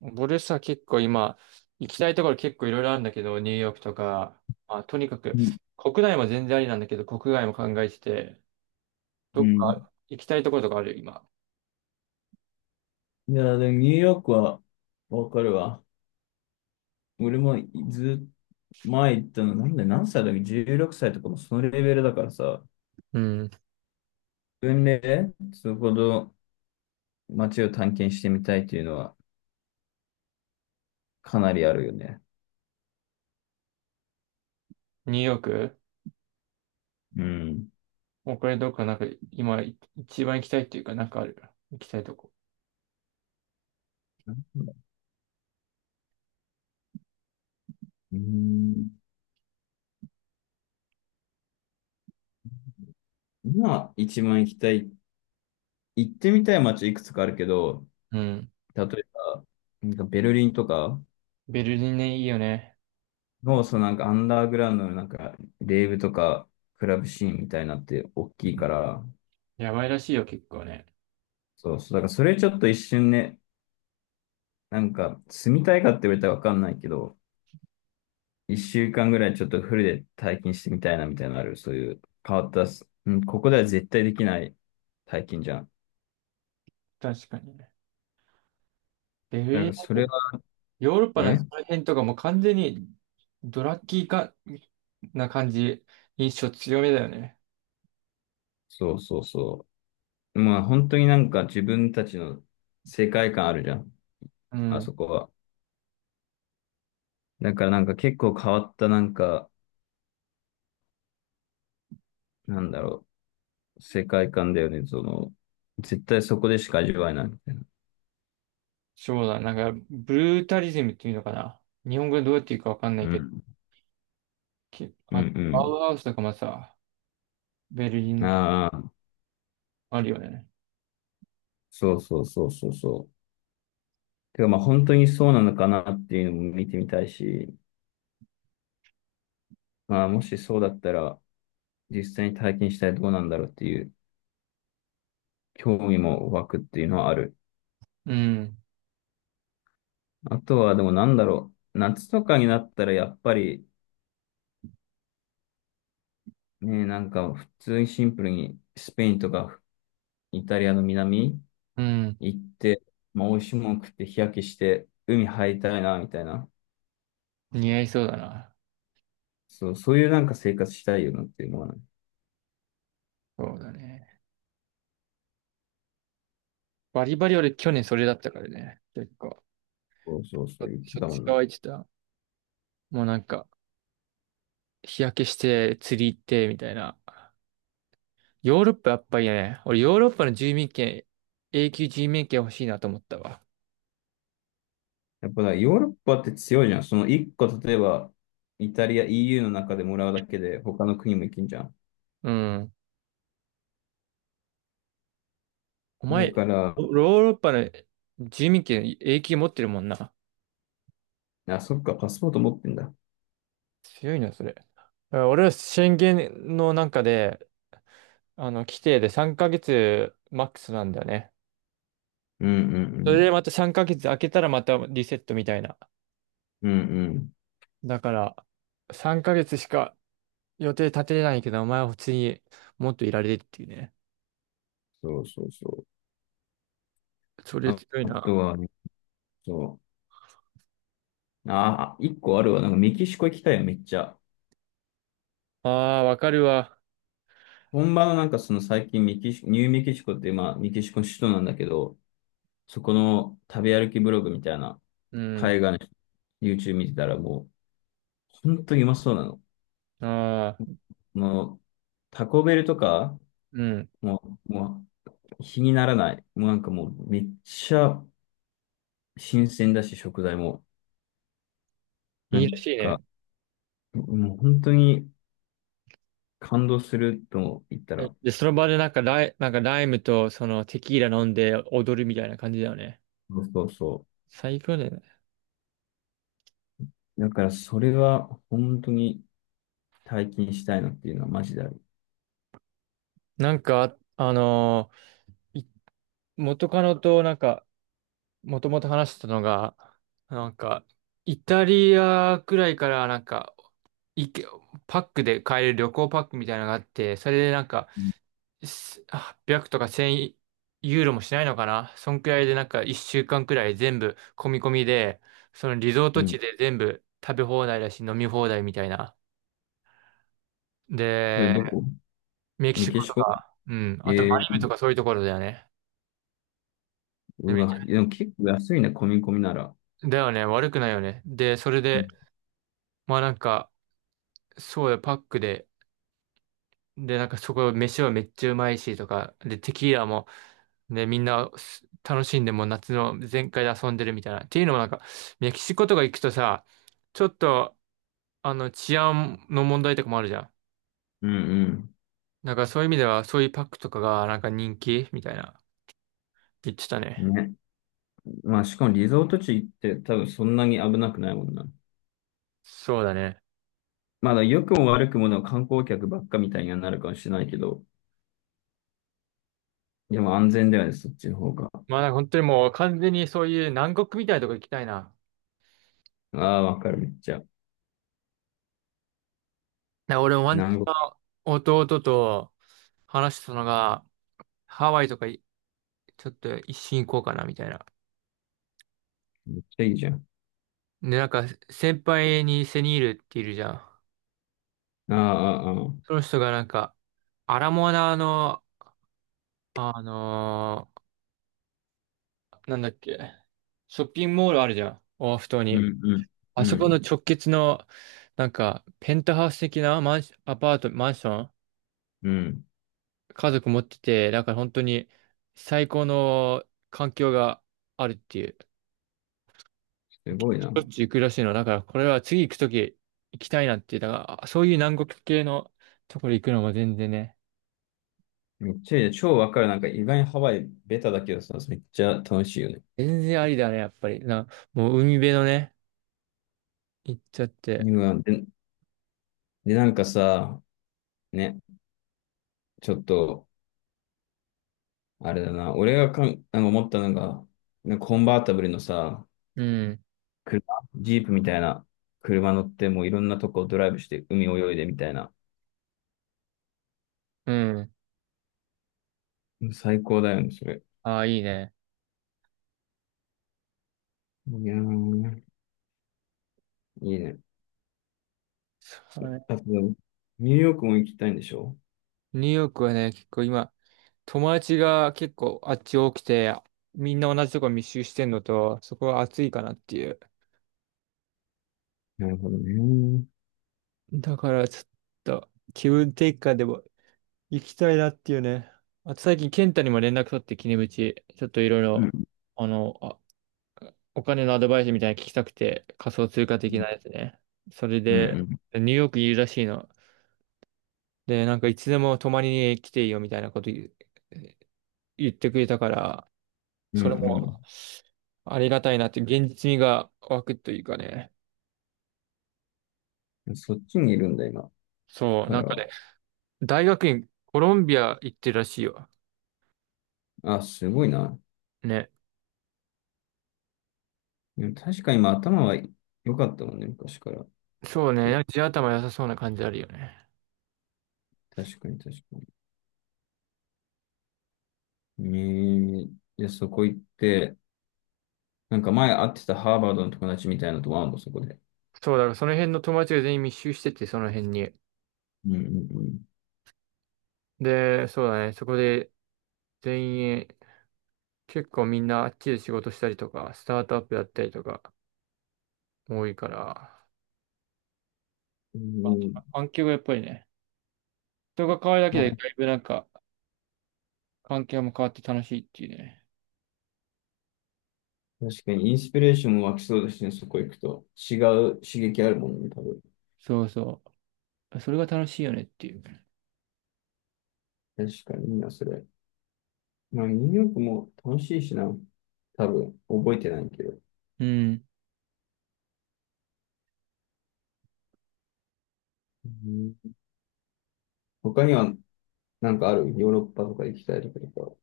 俺さ、結構今、行きたいところ結構いろいろあるんだけど、ニューヨークとか、まあ、とにかく、うん。国内も全然ありなんだけど、国外も考えてて、うどっんか行きたいところとかある、今？いや、でもニューヨークはわかるわ。俺もずっ前行ったの、なんで何歳だっけ？ 16 歳とかもそのレベルだからさ、うん。分類でそこの街を探検してみたいっていうのはかなりあるよね。ニューヨークうん。もうこれどっかなんか、今、一番行きたいっていうか、なんかある？行きたいとこ。うん。今、一番行きたい、行ってみたい街いくつかあるけど、うん。例えば、なんかベルリンとかベルリンね、いいよね。の、そのなんかアンダーグラウンドのなんか、レーブとか、クラブシーンみたいなって大きいから、やばいらしいよ、結構ね。そうそう。だからそれちょっと一瞬ね、なんか住みたいかって言われたらわかんないけど、一週間ぐらいちょっとフルで体験してみたいなみたいなのある。そういう変わったす、うん、ここでは絶対できない体験じゃん。確かにね。ベルだかリンらだそと、れはヨーロッパね、のその辺とかもう完全に、ドラッキーか、な感じ、印象強めだよね。そうそうそう。まあ本当になんか自分たちの世界観あるじゃん。うあん。そこは。だからなんか結構変わったなんか、なんだろう、世界観だよね。その、絶対そこでしか味わえないみたいな。そうだ、なんか、ブルータリズムっていうのかな。日本語でどうやって言うかわかんなういけど、ん。きうあ、アんウハウスとかもさ、ベルリうンとかん。ああ。あるよね。そうそうそうそうそう。てかまあ本当にそうなのかなっていうのも見てみたいし、まあもしそうだったら実際に体験したらどうなんだろうっていう興味も湧くっていうのはある。うん、あとはでもなんだろう。夏とかになったらやっぱりね、なんか普通にシンプルにスペインとかイタリアの南うん、行って、まあ美味しいもの食って日焼けして海入りたいなみたいな。似合いそうだな。そう、そういうなんか生活したいよなっていうのはね、そうだね。バリバリ俺去年それだったからね。結構、そうそうそう言ってしょったちもゅうんな。乾いてた。もうなんか、日焼けして釣り行ってみたいな。ヨーロッパやっぱりね、俺ヨーロッパの住民権、永久住民権欲しいなと思ったわ。やっぱだ、ヨーロッパって強いじゃん。その一個、例えば、イタリア、EU の中でもらうだけで、他の国も行けんじゃん。うん。おだ前、から、ヨーロッパの住民権永久持ってるもんな。あ、そっか、パスポート持ってんだ。強いな、それ。俺は宣言のなんかで、あの、規定で3ヶ月マックスなんだよね。うんうんうそれん。でまた3ヶ月空けたらまたリセットみたいな。うんうん。だから、3ヶ月しか予定立てれないけど、お前は普通にもっといられるっていうね。そうそうそそう。れあ、強いあとな。は、ね、そう。あ、あ一個あるわ。なんかメキシコ行きたいよ、めっちゃ。ああ、わかるわ。本場のなんかその最近メキシ、ニューメキシコって、まあ、メキシコの首都なんだけど、そこの食べ歩きブログみたいな、うん。海外の YouTube 見てたらもう、本当にうまそうなの。ああ、もう、タコベルとか、うん。もう、もう、比にならない。もうなんかもう、めっちゃ新鮮だし、食材も。ないいらんしいか、ね。もう本当に感動すると言ったえら、で、その場でなんかライムとそのテキーラ飲んで踊るみたいな感じだよね。そうそうそ最高だよね。う。だから、それは本当に体験したいなっていうのはマジである。なんか、ー元カノとなんか、もともと話してたのが、なんか、イタリアくらいからなんか、いけ、パックで買える旅行パックみたいなのがあって、それでなんか、うん。800とか1000ユーロもしないのかなそんくらいでなんか1週間くらい全部込み込みで、そのリゾート地で全部食べ放題だし飲み放題みたいな。それで、どこメキメシキコシとコか、うん、あとえマリブー、とかそういうところだよね。でめうっちわ、ゃでも結構安いね、込み込みなら。だよね、悪くないよね。で、それうで、んまあなんか、そうだよ、パックで。で、なんかそこ、飯はめっちゃうまいし、とか。で、テキーラも、ね、みんな楽しんでもう夏の全開で遊んでるみたいな。っていうのもなんか、メキシコとか行くとさ、ちょっと、あの、治安の問題とかもあるじゃん。うんなんかそういう意味では、そういうパックとかがなんか人気みたいな、言ってたうね。ん。ね。まあ、しかもリゾート地行って多分そんなに危なくないもんな。そうだね。まだ良くも悪くもの観光客ばっかみたいにはなるかもしれないけど、でも安全だよね、そっちの方が。まあなんか本当にもう完全にそういう南国みたいなとこ行きたいな。ああ、わかる、めっちゃ。なんか俺もワンチ南国、ャン弟と話したのが、ハワイとかちょっと一瞬行こうかな、みたいな。めっちゃいいじゃん。で、なんか、先輩にセニールっているじゃん。ああ、ああ、あそあ。の人がなんか、アラモアナの、あのーなんだっけ、ショッピングモールあるじゃん。オアフ島うに。んうん、あうそこのん、直結の、なんか、ペンタハウス的なマンシ、アパート、マンション、うん。家族持ってて、だから本当に最高の環境があるっていう。すごいしな。ょっちゅう行くらしいの。だから、これは次行くとき行きたいなって言ったから、そういう南国系のところ行くのも全然ね、めっちゃいいね。超わかる。なんか意外にハワイベタだけどさ、めっちゃ楽しいよね。全然ありだね、やっぱり。な、もう海辺のね、行っちゃって。うわで、で、なんかさ、ね、ちょっと、あれだな。俺がかん、なんか思ったのが、なんかコンバータブルのさ、うん、車、ジープみたいな車乗ってもういろんなとこドライブして海泳いでみたいな。うん。最高だよね、それ。ああ、いいね。いやー、いいね。はい。あと、ニューヨークも行きたいんでしょ。ニューヨークはね、結構今、友達が結構あっち多くて、みんな同じとこ密集してんのと、そこは暑いかなっていう。なるほどね。うんだから、ちょっと、気分転換でも行きたいなっていうね。あと最近、健太にも連絡取って、キネムチ。ちょっといろいろ、うあの、あ、お金のアドバイスみたいなの聞きたくて、仮想通貨的なやんつね。それうで、ん。ニューヨークいるらしいの。で、なんかいつでも泊まりに来ていいよみたいなこと言ってくれたから、うそれんも、ありがたいなって、現実味が湧くというかね。うん。そっちにいるんだ、今そう、かならんかは。ね、大学院、コロンビア行ってるらしいよ。あ、すごいな。ね。でも確かに今頭は良かったもんね、昔から。そうでね、地頭良さそうな感じあるよね。確かに確かに。えー、じゃあそこ行って、なんか前会ってたハーバードの友達みたいなとこあるの、そこで。そうだから、その辺の友達が全員密集してて、その辺に。うんうんうん。で、そうだね、そこで全員、結構みんなあっちで仕事したりとか、スタートアップやったりとか、多いから。うあん。環境がやっぱりね、人が変わるだけまで、あ、だいぶなんか、環境も変わって楽しいっていうね。確かに、インスピレーションも湧きそうですね、そこ行くと。違う刺激あるもんね、多分。そうそう。それが楽しいよねっていう。確かにいいな、それ。まあ、ニューヨークも楽しいしな。多分、覚えてないけど。うん。うん、他には、なんかあるヨーロッパとか行きたいとかとか。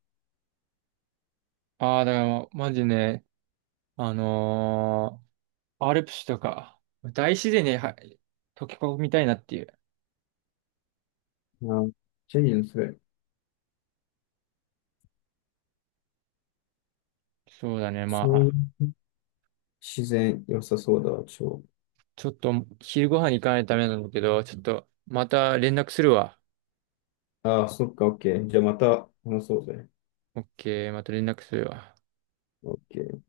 ああ、だからもう、マジね、あのーアルプスとか、大自然には溶け込みたいなっていう。まあ、チェリーのそれ。そうだね。まそういうあ、自然良さそうだわ、超。ちょっと昼ご飯に行かないとダメなんだけど、ちょっとまた連絡するわ。ああ、そっか、オッケー。じゃあまた話そうぜ。オッケー、また連絡するわ。オッケー。